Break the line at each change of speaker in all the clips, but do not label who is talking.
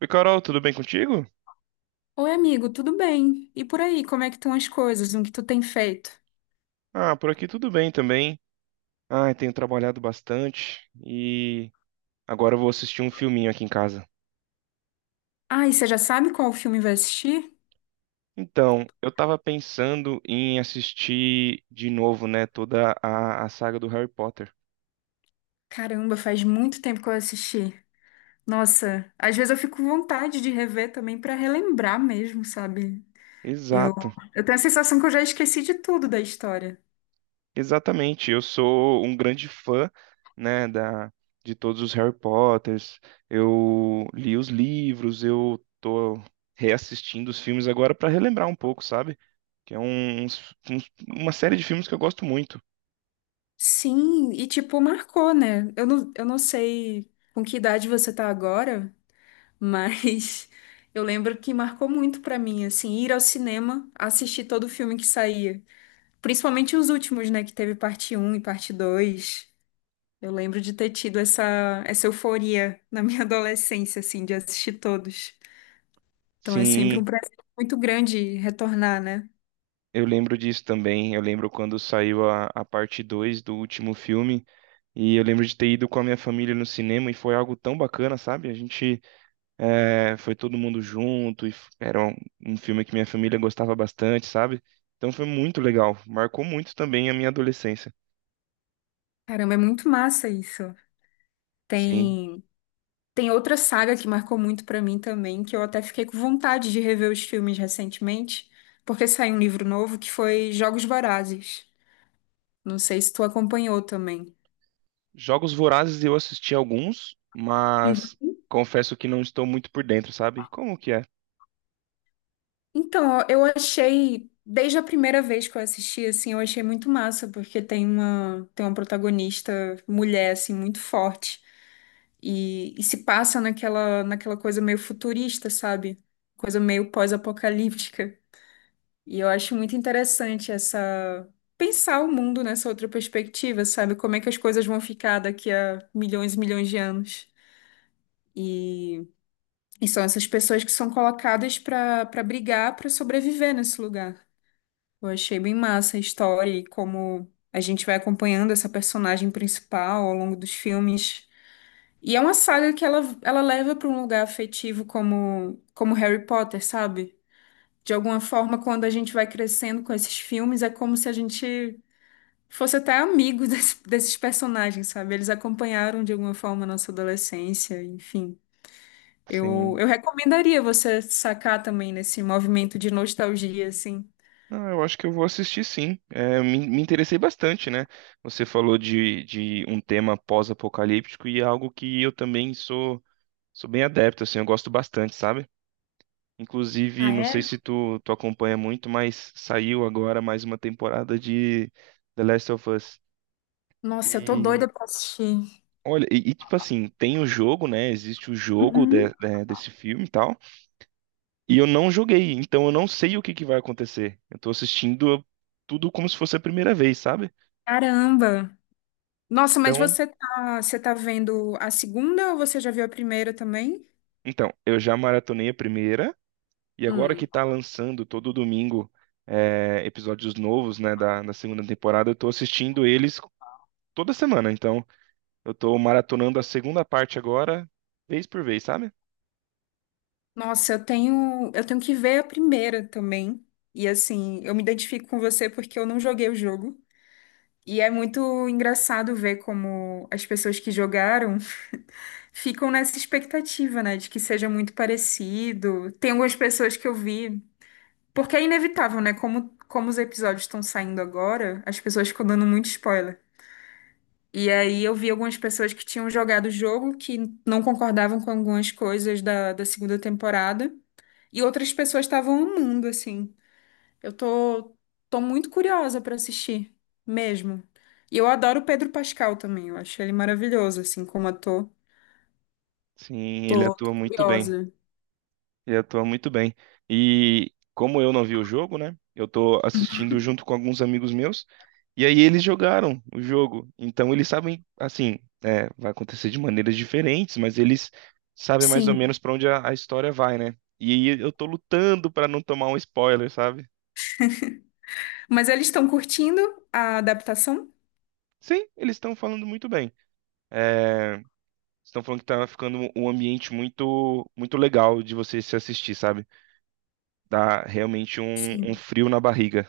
Oi, Carol, tudo bem contigo?
Oi, amigo, tudo bem? E por aí, como é que estão as coisas? O que tu tem feito?
Ah, por aqui tudo bem também. Ah, tenho trabalhado bastante e agora eu vou assistir um filminho aqui em casa.
Ah, e você já sabe qual filme vai assistir?
Então, eu tava pensando em assistir de novo, né, toda a saga do Harry Potter.
Caramba, faz muito tempo que eu assisti. Nossa, às vezes eu fico com vontade de rever também pra relembrar mesmo, sabe? Eu,
Exato,
eu tenho a sensação que eu já esqueci de tudo da história.
exatamente. Eu sou um grande fã, né, de todos os Harry Potters. Eu li os livros, eu tô reassistindo os filmes agora para relembrar um pouco, sabe? Que é uma série de filmes que eu gosto muito.
Sim, e tipo, marcou, né? Eu não sei com que idade você tá agora, mas eu lembro que marcou muito pra mim, assim, ir ao cinema, assistir todo o filme que saía. Principalmente os últimos, né? Que teve parte um e parte 2. Eu lembro de ter tido essa euforia na minha adolescência, assim, de assistir todos. Então é sempre
Sim,
um prazer muito grande retornar, né?
eu lembro disso também. Eu lembro quando saiu a parte 2 do último filme, e eu lembro de ter ido com a minha família no cinema, e foi algo tão bacana, sabe? A gente foi todo mundo junto, e era um filme que minha família gostava bastante, sabe? Então foi muito legal, marcou muito também a minha adolescência.
Caramba, é muito massa isso.
Sim.
Tem, tem outra saga que marcou muito pra mim também, que eu até fiquei com vontade de rever os filmes recentemente, porque saiu um livro novo que foi Jogos Vorazes. Não sei se tu acompanhou também.
Jogos Vorazes eu assisti alguns, mas confesso que não estou muito por dentro, sabe? Como que é?
Então, eu achei, desde a primeira vez que eu assisti, assim, eu achei muito massa, porque tem uma protagonista mulher, assim, muito forte. E se passa naquela, naquela coisa meio futurista, sabe? Coisa meio pós-apocalíptica. E eu acho muito interessante essa pensar o mundo nessa outra perspectiva, sabe? Como é que as coisas vão ficar daqui a milhões e milhões de anos. E, e são essas pessoas que são colocadas para brigar, para sobreviver nesse lugar. Eu achei bem massa a história e como a gente vai acompanhando essa personagem principal ao longo dos filmes. E é uma saga que ela leva para um lugar afetivo como, como Harry Potter, sabe? De alguma forma, quando a gente vai crescendo com esses filmes, é como se a gente fosse até amigo desses personagens, sabe? Eles acompanharam de alguma forma a nossa adolescência, enfim. Eu,
Sim.
eu recomendaria você sacar também nesse movimento de nostalgia, assim.
Não, eu acho que eu vou assistir sim. É, me interessei bastante, né? Você falou de um tema pós-apocalíptico e é algo que eu também sou bem adepto, assim, eu gosto bastante, sabe? Inclusive,
Ah,
não sei
é?
se tu acompanha muito, mas saiu agora mais uma temporada de The Last of Us.
Nossa, eu tô
E
doida pra assistir.
olha, e, tipo assim, tem o jogo, né? Existe o jogo
Uhum.
desse filme e tal. E eu não joguei, então eu não sei o que que vai acontecer. Eu tô assistindo tudo como se fosse a primeira vez, sabe?
Caramba! Nossa, mas
então
você tá vendo a segunda ou você já viu a primeira também?
Então, eu já maratonei a primeira, e agora que
Hum.
tá lançando todo domingo episódios novos, né, da segunda temporada, eu tô assistindo eles toda semana. Então, eu tô maratonando a segunda parte agora, vez por vez, sabe?
Nossa, eu tenho que ver a primeira também. E assim, eu me identifico com você porque eu não joguei o jogo. E é muito engraçado ver como as pessoas que jogaram ficam nessa expectativa, né, de que seja muito parecido. Tem algumas pessoas que eu vi, porque é inevitável, né, como os episódios estão saindo agora, as pessoas ficam dando muito spoiler. E aí eu vi algumas pessoas que tinham jogado o jogo que não concordavam com algumas coisas da segunda temporada. E outras pessoas estavam amando, assim. Eu tô, tô muito curiosa pra assistir, mesmo. E eu adoro o Pedro Pascal também, eu acho ele maravilhoso, assim, como ator.
Sim, ele
Tô
atua muito bem.
curiosa.
Ele atua muito bem. E como eu não vi o jogo, né? Eu tô assistindo junto com alguns amigos meus. E aí eles jogaram o jogo. Então eles sabem, assim, vai acontecer de maneiras diferentes, mas eles sabem mais ou
Sim.
menos pra onde a história vai, né? E aí eu tô lutando pra não tomar um spoiler, sabe?
Mas eles estão curtindo a adaptação?
Sim, eles estão falando muito bem. É, estão falando que tá ficando um ambiente muito, muito legal de você se assistir, sabe? Dá realmente um
Sim.
frio na barriga.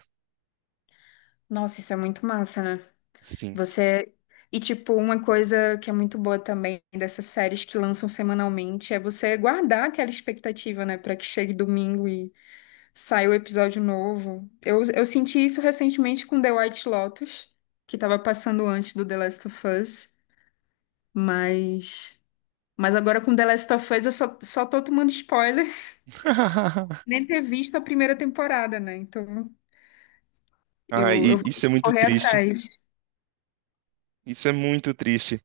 Nossa, isso é muito massa, né?
Sim.
Você. E, tipo, uma coisa que é muito boa também dessas séries que lançam semanalmente é você guardar aquela expectativa, né, pra que chegue domingo e saia o episódio novo. Eu senti isso recentemente com The White Lotus, que tava passando antes do The Last of Us, mas. Mas agora com The Last of Us eu só tô tomando spoiler, nem ter visto a primeira temporada, né? Então
Ah,
eu vou
isso é muito
correr
triste.
atrás.
Isso é muito triste.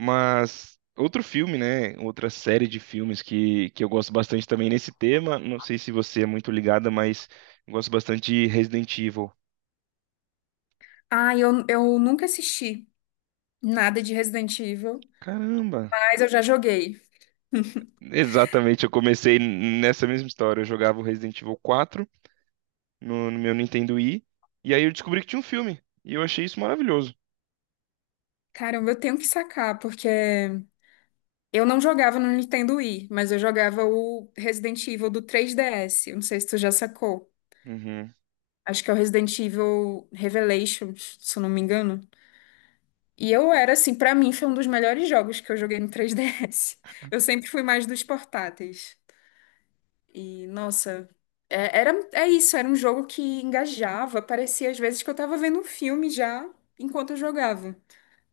Mas outro filme, né? Outra série de filmes que eu gosto bastante também nesse tema. Não sei se você é muito ligada, mas eu gosto bastante de Resident Evil.
Ah, eu nunca assisti nada de Resident Evil.
Caramba!
Mas eu já joguei.
Exatamente, eu comecei nessa mesma história. Eu jogava o Resident Evil 4 no meu Nintendo Wii, e aí eu descobri que tinha um filme. E eu achei isso maravilhoso.
Caramba, eu tenho que sacar, porque eu não jogava no Nintendo Wii, mas eu jogava o Resident Evil do 3DS. Eu não sei se tu já sacou.
Uhum.
Acho que é o Resident Evil Revelations, se eu não me engano. E eu era, assim, pra mim foi um dos melhores jogos que eu joguei no 3DS. Eu sempre fui mais dos portáteis. E, nossa, é isso, era um jogo que engajava. Parecia às vezes que eu tava vendo um filme já enquanto eu jogava.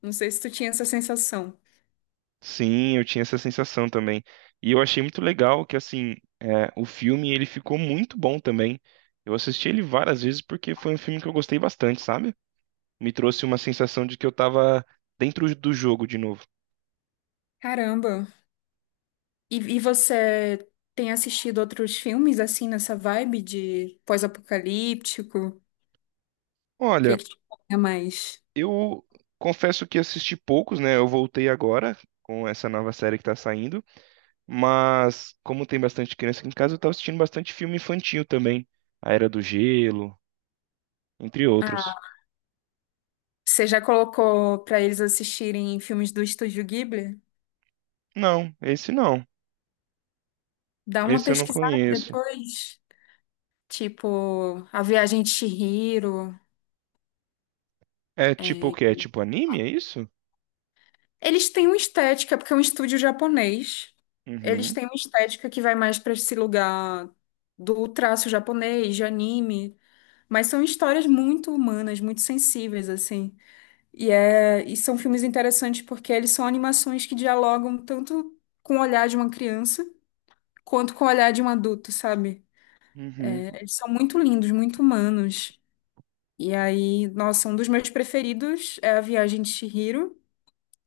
Não sei se tu tinha essa sensação.
Sim, eu tinha essa sensação também. E eu achei muito legal que, assim, o filme ele ficou muito bom também. Eu assisti ele várias vezes porque foi um filme que eu gostei bastante, sabe? Me trouxe uma sensação de que eu tava dentro do jogo de novo.
Caramba. E você tem assistido outros filmes assim nessa vibe de pós-apocalíptico? O que é
Olha,
que te pega mais?
eu confesso que assisti poucos, né? Eu voltei agora com essa nova série que tá saindo, mas como tem bastante criança aqui em casa, eu tava assistindo bastante filme infantil também. A Era do Gelo, entre
Ah,
outros.
você já colocou pra eles assistirem filmes do Estúdio Ghibli?
Não, esse não.
Dá uma
Esse eu não
pesquisada
conheço.
depois. Tipo, A Viagem de Chihiro.
É tipo o
É.
quê? É tipo anime, é isso?
Eles têm uma estética, porque é um estúdio japonês. Eles
Uhum,
têm uma estética que vai mais para esse lugar do traço japonês, de anime. Mas são histórias muito humanas, muito sensíveis, assim. E são filmes interessantes porque eles são animações que dialogam tanto com o olhar de uma criança quanto com o olhar de um adulto, sabe?
uhum.
É, eles são muito lindos, muito humanos. E aí, nossa, um dos meus preferidos é A Viagem de Chihiro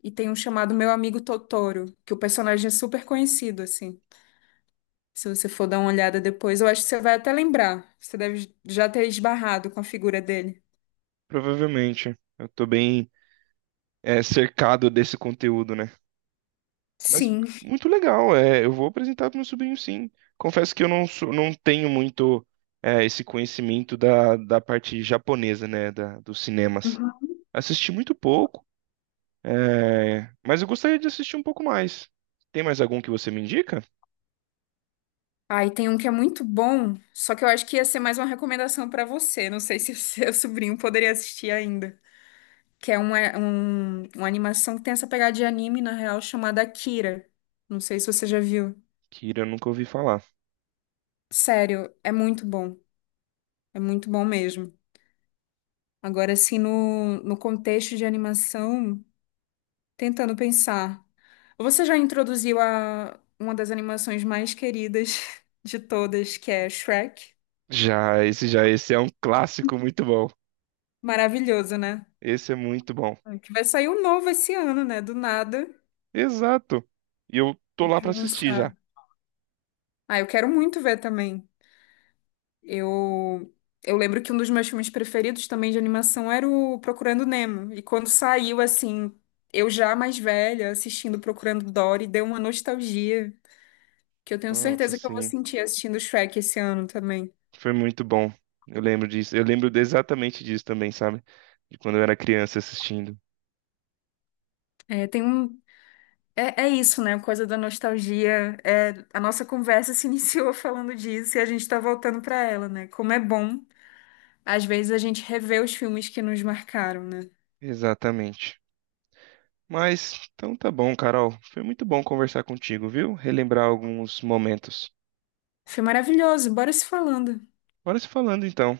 e tem um chamado Meu Amigo Totoro, que o personagem é super conhecido, assim. Se você for dar uma olhada depois, eu acho que você vai até lembrar. Você deve já ter esbarrado com a figura dele.
Provavelmente. Eu tô bem cercado desse conteúdo, né? Mas
Sim.
muito legal. É, eu vou apresentar pro meu sobrinho, sim. Confesso que eu não, sou- não tenho muito esse conhecimento da parte japonesa, né? Dos cinemas. Assisti muito pouco, mas eu gostaria de assistir um pouco mais. Tem mais algum que você me indica?
Aí tem um que é muito bom, só que eu acho que ia ser mais uma recomendação pra você. Não sei se o seu sobrinho poderia assistir ainda. Que é uma animação que tem essa pegada de anime, na real, chamada Akira. Não sei se você já viu.
Kira, eu nunca ouvi falar.
Sério, é muito bom. É muito bom mesmo. Agora, assim, no contexto de animação, tentando pensar. Você já introduziu uma das animações mais queridas de todas, que é Shrek?
Já, esse é um clássico muito bom.
Maravilhoso, né?
Esse é muito bom.
É, que vai sair um novo esse ano, né? Do nada.
Exato. E eu tô lá
De
pra assistir
lançar.
já.
Ah, eu quero muito ver também. Eu, eu lembro que um dos meus filmes preferidos também de animação era o Procurando Nemo. E quando saiu, assim, eu já mais velha, assistindo Procurando Dory, deu uma nostalgia que eu tenho
Nossa,
certeza que eu vou
sim,
sentir assistindo Shrek esse ano também.
foi muito bom. Eu lembro disso. Eu lembro exatamente disso também, sabe? De quando eu era criança assistindo.
É, tem um. É, é isso, né? A coisa da nostalgia. É, a nossa conversa se iniciou falando disso e a gente tá voltando pra ela, né? Como é bom. Às vezes a gente revê os filmes que nos marcaram, né?
Exatamente. Mas então tá bom, Carol. Foi muito bom conversar contigo, viu? Relembrar alguns momentos.
Foi maravilhoso, bora se falando.
Bora se falando então.